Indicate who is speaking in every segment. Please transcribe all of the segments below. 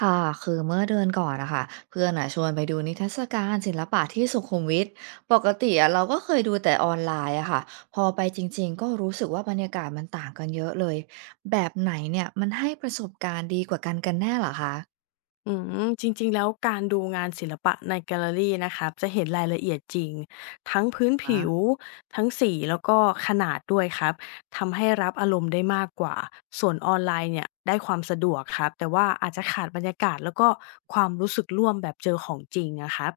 Speaker 1: ค่ะคือเมื่อเดือนก่อนนะคะเพื่อนอ่ะชวนไปดูนิทรรศการศิลปะที่สุขุมวิทปกติอ่ะเราก็เคยดูแต่ออนไลน์อะค่ะพอไปจริงๆก็รู้สึกว่าบรรยากาศมันต่างกันเยอะเลยแบบไหนเนี่ยมันให้ประสบการณ์ดีกว่ากันแน่เหรอคะ
Speaker 2: จริงๆแล้วการดูงานศิลปะในแกลเลอรีนะครับจะเห็นรายละเอียดจริงทั้งพื้นผิว
Speaker 1: นะ
Speaker 2: ทั้งสีแล้วก็ขนาดด้วยครับทำให้รับอารมณ์ได้มากกว่าส่วนออนไลน์เนี่ยได้ความสะดวกครับแต่ว่าอาจจะขาดบรรยากาศแล้วก็ความรู้สึกร่วมแบบเจอของจริงนะครับ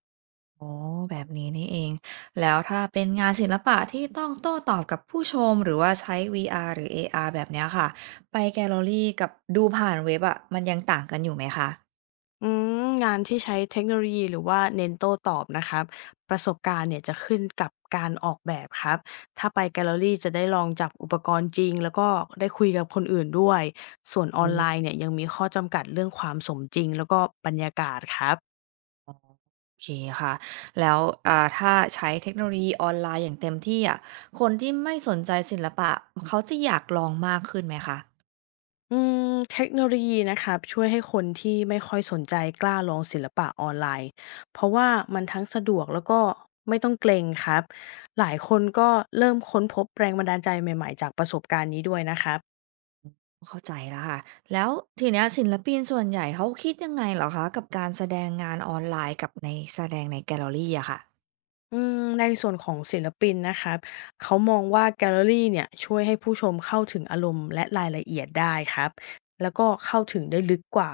Speaker 1: อ๋อแบบนี้นี่เองแล้วถ้าเป็นงานศิลปะที่ต้องโต้ตอบกับผู้ชมหรือว่าใช้ VR หรือ AR แบบเนี้ยค่ะไปแกลเลอรี่กับดูผ่านเว็บอะมันยังต่างกันอยู่ไหมคะ
Speaker 2: อืงานที่ใช้เทคโนโลยีหรือว่าเน้นโต้ตอบนะครับประสบการณ์เนี่ยจะขึ้นกับการออกแบบครับถ้าไปแกลเลอรี่จะได้ลองจับอุปกรณ์จริงแล้วก็ได้คุยกับคนอื่นด้วยส่วนออนไลน์เนี่ยยังมีข้อจำกัดเรื่องความสมจริงแล้วก็บรรยากาศครับ
Speaker 1: โอเคค่ะแล้วถ้าใช้เทคโนโลยีออนไลน์อย่างเต็มที่อะคนที่ไม่สนใจศิลปะเขาจะอยากลองมากขึ้นไหมคะ
Speaker 2: อืเทคโนโลยีนะครับช่วยให้คนที่ไม่ค่อยสนใจกล้าลองศิลปะออนไลน์เพราะว่ามันทั้งสะดวกแล้วก็ไม่ต้องเกรงครับหลายคนก็เริ่มค้นพบแรงบันดาลใจใหม่ๆจากประสบการณ์นี้ด้วยนะครับ
Speaker 1: เข้าใจแล้วค่ะแล้วทีเนี้ยศิลปินส่วนใหญ่เขาคิดยังไงเหรอคะกับการแสดงงานออนไลน์กับในแสดงในแกลเลอรีอะค่ะ
Speaker 2: ในส่วนของศิลปินนะครับเขามองว่าแกลเลอรีเนี่ยช่วยให้ผู้ชมเข้าถึงอารมณ์และรายละเอียดได้ครับ แล้วก็เข้าถึงได้ลึกกว่า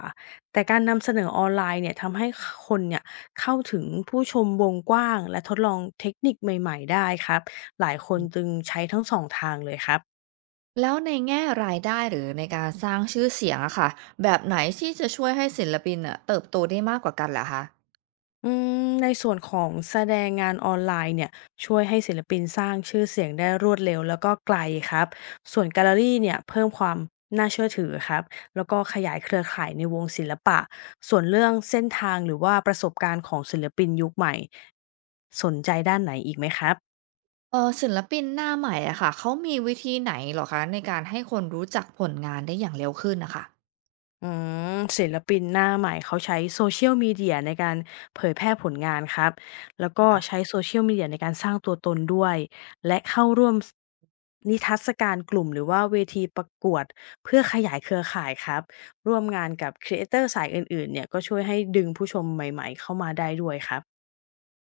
Speaker 2: แต่การนำเสนอออนไลน์เนี่ยทำให้คนเนี่ยเข้าถึงผู้ชมวงกว้างและทดลองเทคนิคใหม่ๆได้ครับหลายคนจึงใช้ทั้งสองทางเลยครับ
Speaker 1: แล้วในแง่รายได้หรือในการสร้างชื่อเสียงอะค่ะแบบไหนที่จะช่วยให้ศิลปินน่ะเติบโตได้มากกว่ากันเหรอคะ
Speaker 2: อืในส่วนของแสดงงานออนไลน์เนี่ยช่วยให้ศิลปินสร้างชื่อเสียงได้รวดเร็วแล้วก็ไกลครับส่วนแกลเลอรี่เนี่ยเพิ่มความน่าเชื่อถือครับแล้วก็ขยายเครือข่ายในวงศิลปะส่วนเรื่องเส้นทางหรือว่าประสบการณ์ของศิลปินยุคใหม่สนใจด้านไหนอีกไหมครับ
Speaker 1: ศิลปินหน้าใหม่อะค่ะเขามีวิธีไหนเหรอคะในการให้คนรู้จักผลงานได้อย่างเร็วขึ้นน่ะค่ะ
Speaker 2: อืศิลปินหน้าใหม่เขาใช้ Social Media ในการเผยแพร่ผลงานครับ แล้วก็ใช้
Speaker 1: ค่ะ
Speaker 2: Social Media ในการสร้างตัวตนด้วย และเข้าร่วมนิทรรศการกลุ่มหรือว่าเวทีประกวดเพื่อขยายเครือข่ายครับ ร่วมงานกับครีเอเตอร์สายอื่นๆเนี่ยก็ช่วยให้ดึงผู้ชมใหม่ๆเข้ามาได้ด้วยครับ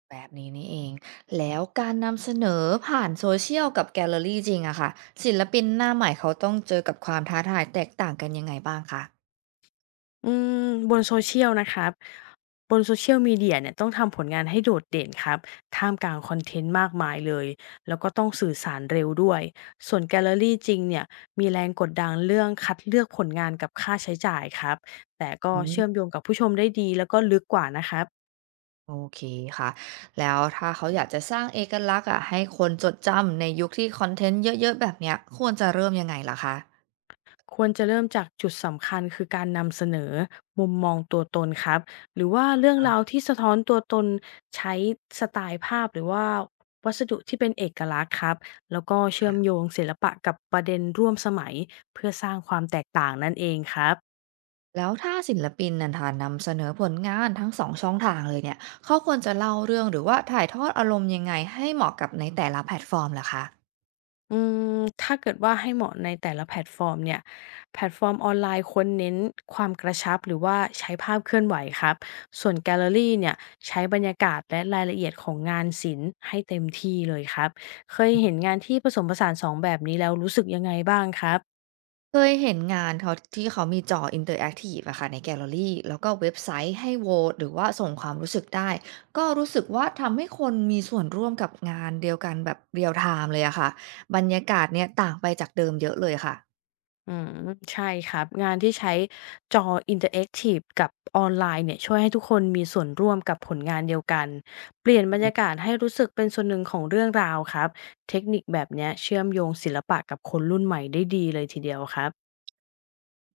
Speaker 1: แบบนี้นี่เองแล้วการนำเสนอผ่านโซเชียลกับแกลเลอรีจริงอะค่ะศิลปินหน้าใหม่เขาต้องเจอกับความท้าทายแตกต่างกันยังไงบ้างคะ
Speaker 2: อืมบนโซเชียลนะครับบนโซเชียลมีเดียเนี่ยต้องทำผลงานให้โดดเด่นครับท่ามกลางคอนเทนต์มากมายเลยแล้วก็ต้องสื่อสารเร็วด้วยส่วนแกลเลอรี่จริงเนี่ยมีแรงกดดันเรื่องคัดเลือกผลงานกับค่าใช้จ่ายครับแต่ก็
Speaker 1: อืม
Speaker 2: เชื่อมโยงกับผู้ชมได้ดีแล้วก็ลึกกว่านะครับ
Speaker 1: โอเคค่ะแล้วถ้าเขาอยากจะสร้างเอกลักษณ์อะให้คนจดจำในยุคที่คอนเทนต์เยอะๆแบบเนี้ยควรจะเริ่มยังไงล่ะคะ
Speaker 2: ควรจะเริ่มจากจุดสำคัญคือการนำเสนอมุมมองตัวตนครับหรือว่าเรื่องราวที่สะท้อนตัวตนใช้สไตล์ภาพหรือว่าวัสดุที่เป็นเอกลักษณ์ครับแล้วก็เชื่อ
Speaker 1: ค่ะ
Speaker 2: มโยงศิลปะกับประเด็นร่วมสมัยเพื่อสร้างความแตกต่างนั่นเองครับ
Speaker 1: แล้วถ้าศิลปินนันท่นำเสนอผลงานทั้ง2ช่องทางเลยเนี่ยเขาควรจะเล่าเรื่องหรือว่าถ่ายทอดอารมณ์ยังไงให้เหมาะกับในแต่ละแพลตฟอร์มล่ะคะ
Speaker 2: อืมถ้าเกิดว่าให้เหมาะในแต่ละแพลตฟอร์มเนี่ยแพลตฟอร์มออนไลน์ควรเน้นความกระชับหรือว่าใช้ภาพเคลื่อนไหวครับส่วนแกลเลอรี่เนี่ยใช้บรรยากาศและรายละเอียดของงานศิลป์ให้เต็มที่เลยครับเคยเห็นงานที่ผสมผสานสองแบบนี้แล้วรู้สึกยังไงบ้างครับ
Speaker 1: เคยเห็นงานเขาที่เขามีจออินเตอร์แอคทีฟอะค่ะในแกลเลอรี่แล้วก็เว็บไซต์ให้โหวตหรือว่าส่งความรู้สึกได้ก็รู้สึกว่าทำให้คนมีส่วนร่วมกับงานเดียวกันแบบเรียลไทม์เลยอะค่ะบรรยากาศเนี่ยต่างไปจากเดิมเยอะเลยค่ะ
Speaker 2: อืมใช่ครับงานที่ใช้จออินเทอร์แอกทีฟกับออนไลน์เนี่ยช่วยให้ทุกคนมีส่วนร่วมกับผลงานเดียวกันเปลี่ยน
Speaker 1: อื
Speaker 2: บรร
Speaker 1: ม
Speaker 2: ยากาศให้รู้สึกเป็นส่วนหนึ่งของเรื่องราวครับเทคนิคแบบเนี้ยเชื่อมโยงศิลปะกับคนรุ่นใหม่ได้ดีเลยทีเดียวครับ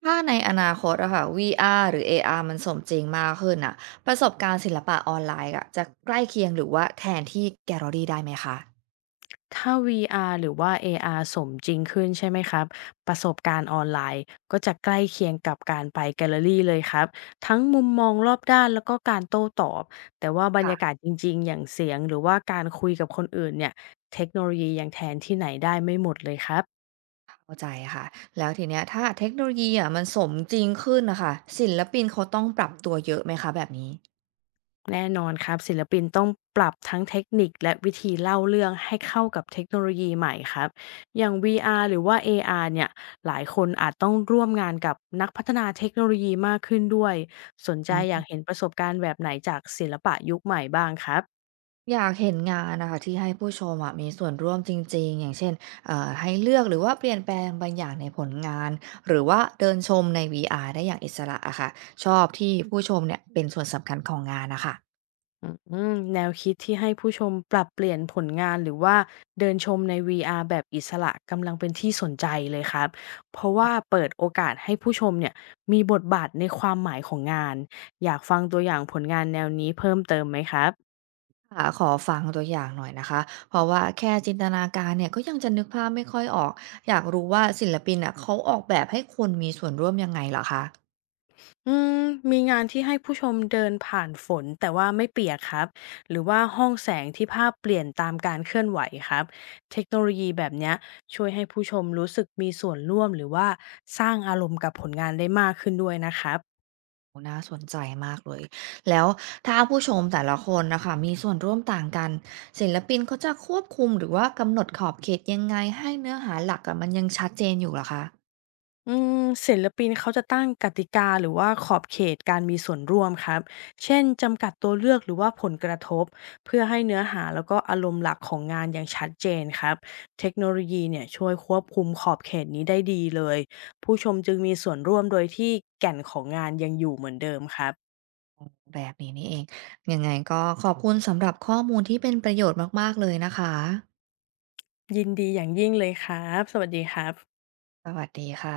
Speaker 1: ถ้าในอนาคตอะค่ะ VR หรือ AR มันสมจริงมากขึ้นอะประสบการณ์ศิลปะออนไลน์อะจะใกล้เคียงหรือว่าแทนที่แกลเลอรี่ได้ไหมคะ
Speaker 2: ถ้า VR หรือว่า AR สมจริงขึ้นใช่ไหมครับ ประสบการณ์ออนไลน์ก็จะใกล้เคียงกับการไปแกลเลอรี่เลยครับ ทั้งมุมมองรอบด้านแล้วก็การโต้ตอบ แต่ว่าบรรยากา
Speaker 1: ค่ะ
Speaker 2: ศจริงๆ อย่างเสียงหรือว่าการคุยกับคนอื่นเนี่ยเทคโนโลยียังแทนที่ไหนได้ไม่หมดเลยครับ
Speaker 1: เข้าใจค่ะแล้วทีเนี้ยถ้าเทคโนโลยีอะมันสมจริงขึ้นนะคะศิลปินเขาต้องปรับตัวเยอะไหมคะแบบนี้
Speaker 2: แน่นอนครับศิลปินต้องปรับทั้งเทคนิคและวิธีเล่าเรื่องให้เข้ากับเทคโนโลยีใหม่ครับอย่าง VR หรือว่า AR เนี่ยหลายคนอาจต้องร่วมงานกับนักพัฒนาเทคโนโลยีมากขึ้นด้วยสนใจ
Speaker 1: อื
Speaker 2: อยา
Speaker 1: ม
Speaker 2: กเห็นประสบการณ์แบบไหนจากศิลปะยุคใหม่บ้างครับ
Speaker 1: อยากเห็นงานนะคะที่ให้ผู้ชมอะมีส่วนร่วมจริงๆอย่างเช่นให้เลือกหรือว่าเปลี่ยนแปลงบางอย่างในผลงานหรือว่าเดินชมใน VR ได้อย่างอิสระอะค่ะชอบที่ผู้ชมเนี่ยเป็นส่วนสำคัญของงานนะคะ
Speaker 2: อืแนวคิดที่ให้ผู้ชมปรับเปลี่ยนผลงานหรือว่าเดินชมใน VR แบบอิสระกำลังเป็นที่สนใจเลยครับเพราะว่าเปิดโอกาสให้ผู้ชมเนี่ยมีบทบาทในความหมายของงานอยากฟังตัวอย่างผลงานแนวนี้เพิ่มเติมไหมครับ
Speaker 1: ค่ะขอฟังตัวอย่างหน่อยนะคะเพราะว่าแค่จินตนาการเนี่ยก็ยังจะนึกภาพไม่ค่อยออกอยากรู้ว่าศิลปินอ่ะเขาออกแบบให้คนมีส่วนร่วมยังไงเหรอคะ
Speaker 2: อืมมีงานที่ให้ผู้ชมเดินผ่านฝนแต่ว่าไม่เปียกครับหรือว่าห้องแสงที่ภาพเปลี่ยนตามการเคลื่อนไหวครับเทคโนโลยีแบบเนี้ยช่วยให้ผู้ชมรู้สึกมีส่วนร่วมหรือว่าสร้างอารมณ์กับผลงานได้มากขึ้นด้วยนะครับ
Speaker 1: โอ้น่าสนใจมากเลย แล้วถ้าผู้ชมแต่ละคนนะคะ มีส่วนร่วมต่างกันศิลปินเขาจะควบคุมหรือว่ากำหนดขอบเขตยังไงให้เนื้อหาหลักอะมันยังชัดเจนอยู่เหรอคะ
Speaker 2: อืมศิลปินเขาจะตั้งกติกาหรือว่าขอบเขตการมีส่วนร่วมครับเช่นจำกัดตัวเลือกหรือว่าผลกระทบเพื่อให้เนื้อหาแล้วก็อารมณ์หลักของงานอย่างชัดเจนครับเทคโนโลยีเนี่ยช่วยควบคุมขอบเขตนี้ได้ดีเลยผู้ชมจึงมีส่วนร่วมโดยที่แก่นของงานยังอยู่เหมือนเดิมครับ
Speaker 1: แบบนี้นี่เอง ยังไงก็ขอบคุณสำหรับข้อมูลที่เป็นประโยชน์มากๆเลยนะคะ
Speaker 2: ยินดีอย่างยิ่งเลยครับสวัสดีครับ
Speaker 1: สวัสดีค่ะ